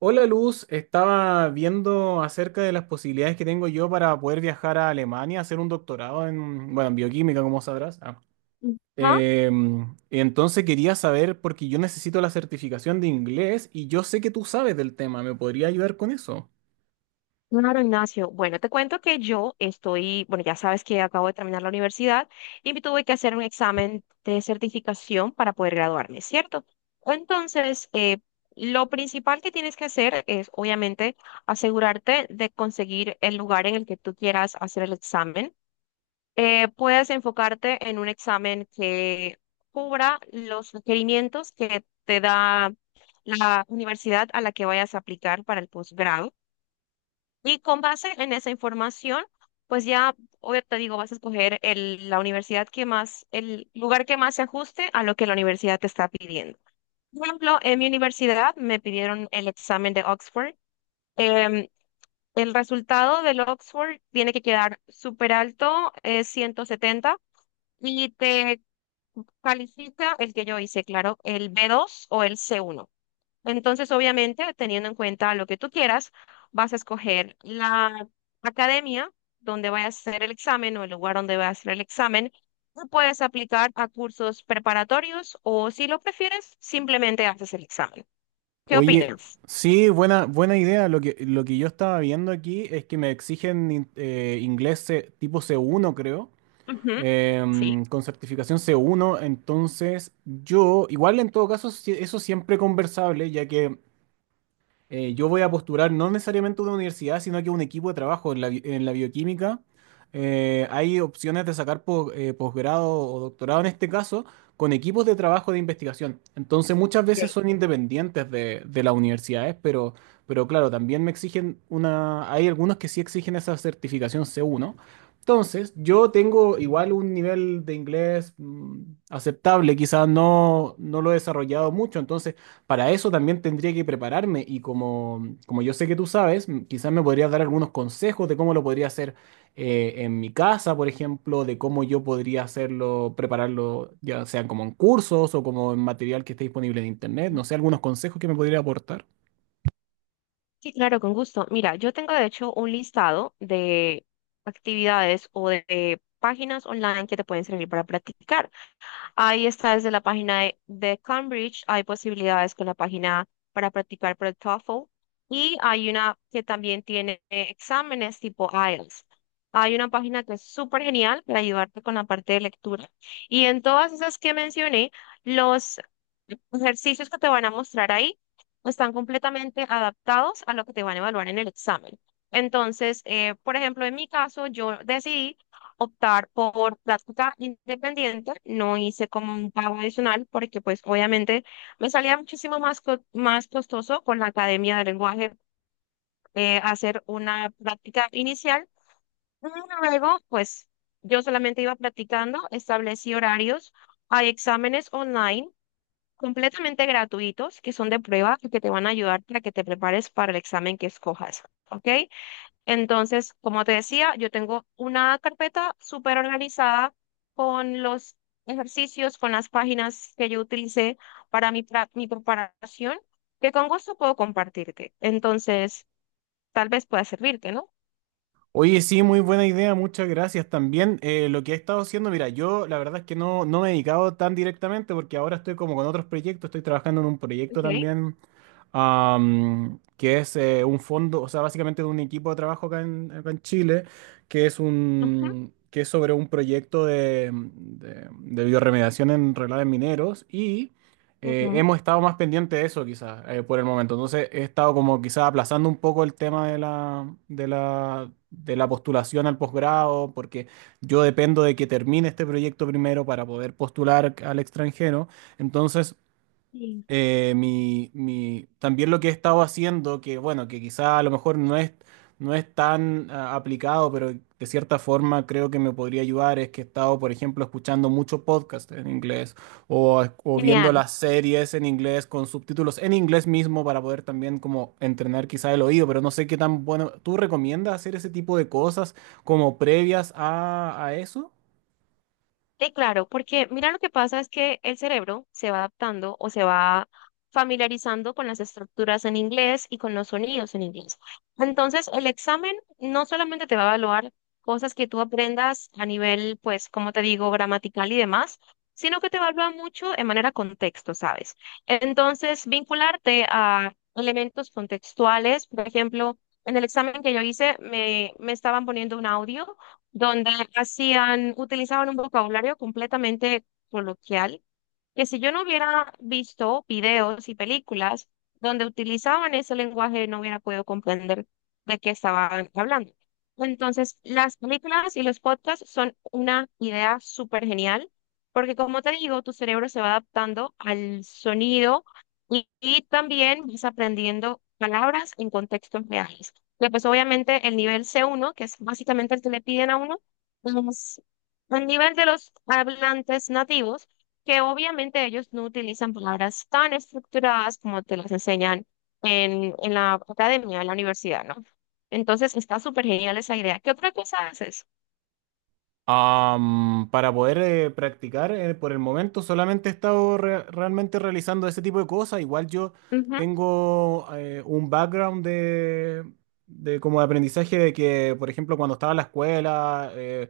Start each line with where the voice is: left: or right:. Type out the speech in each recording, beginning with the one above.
right: Hola Luz, estaba viendo acerca de las posibilidades que tengo yo para poder viajar a Alemania, a hacer un doctorado en, bueno, en bioquímica, como sabrás. Ah.
left: Ajá,
right: Entonces quería saber, porque yo necesito la certificación de inglés y yo sé que tú sabes del tema, ¿me podría ayudar con eso?
left: claro, Ignacio. Bueno, te cuento que yo estoy, bueno, ya sabes que acabo de terminar la universidad y me tuve que hacer un examen de certificación para poder graduarme, ¿cierto? Entonces, lo principal que tienes que hacer es, obviamente, asegurarte de conseguir el lugar en el que tú quieras hacer el examen. Puedes enfocarte en un examen que cubra los requerimientos que te da la universidad a la que vayas a aplicar para el posgrado. Y con base en esa información, pues ya, obvio, te digo, vas a escoger la universidad que más, el lugar que más se ajuste a lo que la universidad te está pidiendo. Por ejemplo, en mi universidad me pidieron el examen de Oxford. Em, el resultado del Oxford tiene que quedar súper alto, es 170 y te califica el que yo hice, claro, el B2 o el C1. Entonces, obviamente, teniendo en cuenta lo que tú quieras, vas a escoger la academia donde vayas a hacer el examen o el lugar donde vayas a hacer el examen. Tú puedes aplicar a cursos preparatorios o, si lo prefieres, simplemente haces el examen. ¿Qué
right: Oye,
left: opinas?
right: sí, buena, buena idea. Lo que yo estaba viendo aquí es que me exigen inglés tipo C1, creo.
left: Ujú. Sí.
right: Con certificación c uno, entonces yo, igual en todo caso, eso siempre conversable, ya que yo voy a postular no necesariamente a una universidad, sino que a un equipo de trabajo en la bioquímica. Hay opciones de sacar posgrado o doctorado en este caso con equipos de trabajo de investigación. Entonces muchas veces
left: Ok.
right: son independientes de las universidades, pero, claro, también me exigen Hay algunos que sí exigen esa certificación C1. Entonces, yo tengo igual un nivel de inglés aceptable, quizás no, no lo he desarrollado mucho, entonces para eso también tendría que prepararme y como yo sé que tú sabes, quizás me podrías dar algunos consejos de cómo lo podría hacer en mi casa, por ejemplo, de cómo yo podría hacerlo, prepararlo, ya sean como en cursos o como en material que esté disponible en internet, no sé, algunos consejos que me podría aportar.
left: Sí, claro, con gusto. Mira, yo tengo de hecho un listado de actividades o de páginas online que te pueden servir para practicar. Ahí está desde la página de Cambridge, hay posibilidades con la página para practicar para el TOEFL y hay una que también tiene exámenes tipo IELTS. Hay una página que es súper genial para ayudarte con la parte de lectura. Y en todas esas que mencioné, los ejercicios que te van a mostrar ahí están completamente adaptados a lo que te van a evaluar en el examen. Entonces, por ejemplo, en mi caso, yo decidí optar por práctica independiente, no hice como un pago adicional porque pues obviamente me salía muchísimo más, más costoso con la academia de lenguaje hacer una práctica inicial. Y Luego pues yo solamente iba practicando, establecí horarios, hay exámenes online completamente gratuitos que son de prueba y que te van a ayudar para que te prepares para el examen que escojas, ¿ok? Entonces, como te decía, yo tengo una carpeta súper organizada con los ejercicios, con las páginas que yo utilicé para mi preparación, que con gusto puedo compartirte. Entonces, tal vez pueda servirte, ¿no?
right: Oye, sí, muy buena idea, muchas gracias. También lo que he estado haciendo, mira, yo la verdad es que no, no me he dedicado tan directamente porque ahora estoy como con otros proyectos, estoy trabajando en un proyecto
left: Ok.
right: también que es un fondo, o sea, básicamente de un equipo de trabajo acá en Chile,
left: Ujú,
right: que es sobre un proyecto de biorremediación en relaves mineros y
left: ujú.
right: hemos estado más pendientes de eso quizás por el momento. Entonces he estado como quizás aplazando un poco el tema de la postulación al posgrado, porque yo dependo de que termine este proyecto primero para poder postular al extranjero. Entonces
left: Sí.
right: también lo que he estado haciendo, que bueno, que quizá a lo mejor no es tan aplicado, pero de cierta forma creo que me podría ayudar, es que he estado, por ejemplo, escuchando mucho podcast en inglés o, viendo
left: Genial.
right: las series en inglés con subtítulos en inglés mismo para poder también como entrenar quizá el oído, pero no sé qué tan bueno. ¿Tú recomiendas hacer ese tipo de cosas como previas a eso?
left: Sí, claro, porque mira lo que pasa es que el cerebro se va adaptando o se va familiarizando con las estructuras en inglés y con los sonidos en inglés. Entonces, el examen no solamente te va a evaluar cosas que tú aprendas a nivel, pues, como te digo, gramatical y demás, sino que te evalúa mucho en manera contexto, ¿sabes? Entonces, vincularte a elementos contextuales, por ejemplo, en el examen que yo hice me estaban poniendo un audio donde hacían, utilizaban un vocabulario completamente coloquial que si yo no hubiera visto videos y películas donde utilizaban ese lenguaje, no hubiera podido comprender de qué estaban hablando. Entonces, las películas y los podcasts son una idea súper genial, porque como te digo, tu cerebro se va adaptando al sonido y también vas aprendiendo palabras en contextos reales. Y pues obviamente el nivel C1 que es básicamente el que le piden a uno, es el nivel de los hablantes nativos que obviamente ellos no utilizan palabras tan estructuradas como te las enseñan en la academia, en la universidad, ¿no? Entonces está súper genial esa idea. ¿Qué otra cosa haces?
right: Para poder practicar, por el momento solamente he estado realmente realizando ese tipo de cosas. Igual yo
left: Ujú.
right: tengo un background de como de aprendizaje de que, por ejemplo, cuando estaba en la escuela, eh,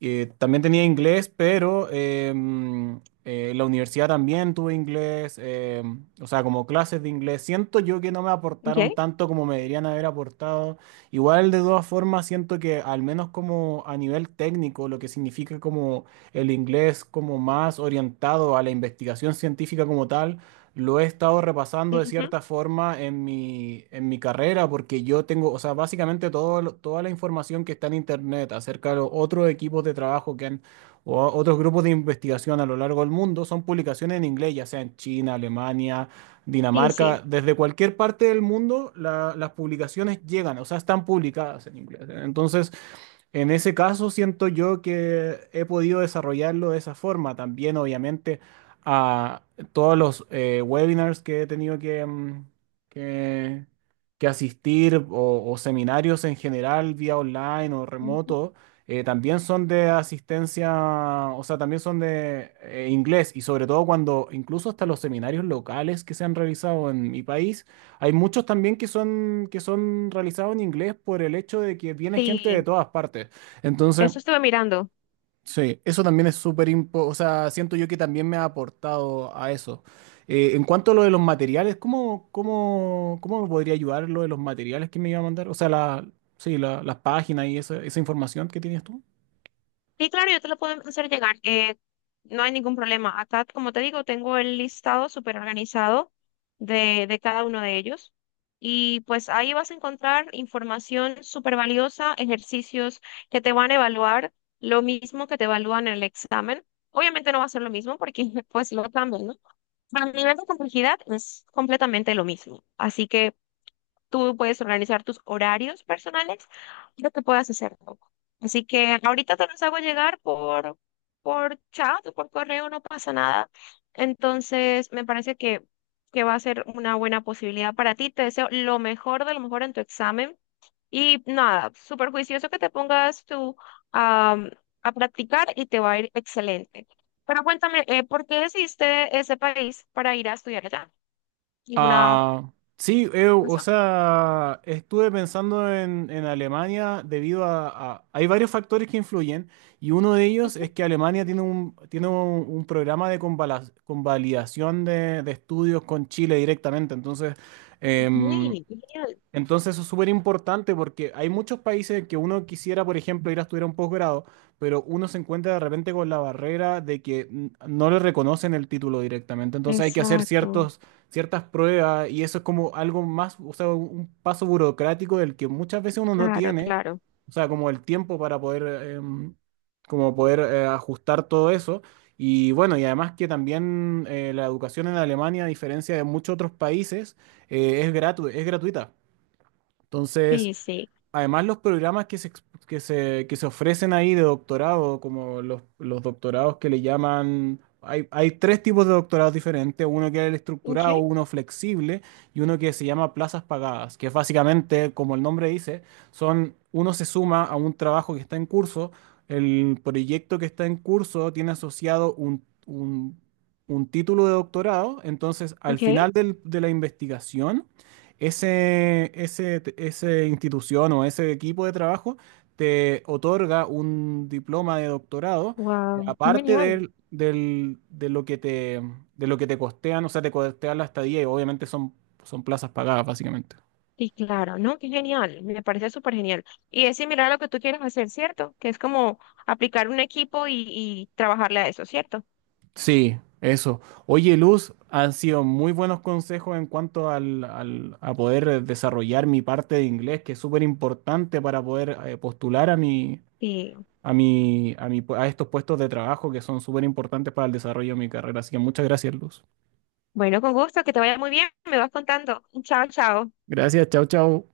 right: eh, también tenía inglés, pero en la universidad también tuve inglés, o sea, como clases de inglés. Siento yo que no me
left: Ok.
right: aportaron tanto como me deberían haber aportado. Igual, de todas formas, siento que al menos como a nivel técnico, lo que significa como el inglés como más orientado a la investigación científica como tal, lo he estado repasando de
left: Ujú.
right: cierta forma en mi carrera, porque yo tengo, o sea, básicamente todo, toda la información que está en Internet acerca de los otros equipos de trabajo que han, o otros grupos de investigación a lo largo del mundo, son publicaciones en inglés, ya sea en China, Alemania,
left: Sí, sí.
right: Dinamarca, desde cualquier parte del mundo, las publicaciones llegan, o sea, están publicadas en inglés. Entonces, en ese caso, siento yo que he podido desarrollarlo de esa forma. También, obviamente, a todos los webinars que he tenido que, que asistir o, seminarios en general, vía online o
left: Ujú.
right: remoto, también son de asistencia, o sea, también son de inglés y sobre todo cuando incluso hasta los seminarios locales que se han realizado en mi país hay muchos también que son realizados en inglés por el hecho de que viene gente de
left: Sí,
right: todas partes. Entonces,
left: eso estuve mirando.
right: sí, eso también es súper importante. O sea, siento yo que también me ha aportado a eso. En cuanto a lo de los materiales, ¿cómo me podría ayudar lo de los materiales que me iba a mandar? O sea, sí, las páginas y esa información que tienes tú.
left: Sí, claro, yo te lo puedo hacer llegar. No hay ningún problema. Acá, como te digo, tengo el listado súper organizado de cada uno de ellos. Y pues ahí vas a encontrar información súper valiosa, ejercicios que te van a evaluar, lo mismo que te evalúan en el examen. Obviamente no va a ser lo mismo porque pues lo cambian, ¿no? Pero a nivel de complejidad es completamente lo mismo. Así que tú puedes organizar tus horarios personales, lo que puedas hacer tú. Así que ahorita te los hago llegar por chat o por correo, no pasa nada. Entonces, me parece que va a ser una buena posibilidad para ti. Te deseo lo mejor de lo mejor en tu examen. Y nada, súper juicioso que te pongas tú am, a practicar y te va a ir excelente. Pero cuéntame, ¿por qué decidiste ese país para ir a estudiar allá? ¿Alguna
right: Ah, sí, o
left: razón?
right: sea, estuve pensando en Alemania debido Hay varios factores que influyen y uno de ellos
left: Ujú.
right: es que Alemania tiene un programa de convalidación de estudios con Chile directamente. Entonces, em,
left: Muy bien.
right: eso es súper importante porque hay muchos países que uno quisiera, por ejemplo, ir a estudiar un posgrado, pero uno se encuentra de repente con la barrera de que no le reconocen el título directamente. Entonces hay que hacer
left: Exacto,
right: ciertas pruebas y eso es como algo más, o sea, un paso burocrático del que muchas veces uno no
left: claro,
right: tiene,
left: claro.
right: o sea, como el tiempo para poder, em, como poder ajustar todo eso. Y bueno, y además que también la educación en Alemania, a diferencia de muchos otros países, es gratuita. Entonces,
left: Sí, sí.
right: además los programas que se, ex- que se ofrecen ahí de doctorado, como los doctorados que le llaman, hay 3 tipos de doctorados diferentes, uno que es el
left: Ok,
right: estructurado, uno flexible y uno que se llama plazas pagadas, que básicamente, como el nombre dice, son, uno se suma a un trabajo que está en curso, el proyecto que está en curso tiene asociado un título de doctorado, entonces al
left: ok.
right: final de la investigación ese institución o ese equipo de trabajo te otorga un diploma de doctorado,
left: Wow, qué
right: aparte
left: genial.
right: de lo que te costean, o sea, te costean la estadía y obviamente son plazas pagadas, básicamente.
left: Sí, claro, no, qué genial. Me parece súper genial. Y es similar a lo que tú quieres hacer, ¿cierto? Que es como aplicar un equipo y trabajarle a eso, ¿cierto?
right: Sí, eso. Oye, Luz, han sido muy buenos consejos en cuanto a poder desarrollar mi parte de inglés, que es súper importante para poder postular
left: Sí.
right: a estos puestos de trabajo que son súper importantes para el desarrollo de mi carrera. Así que muchas gracias, Luz.
left: Bueno, con gusto, que te vaya muy bien. Me vas contando. Chao, chao.
right: Gracias, chao, chao.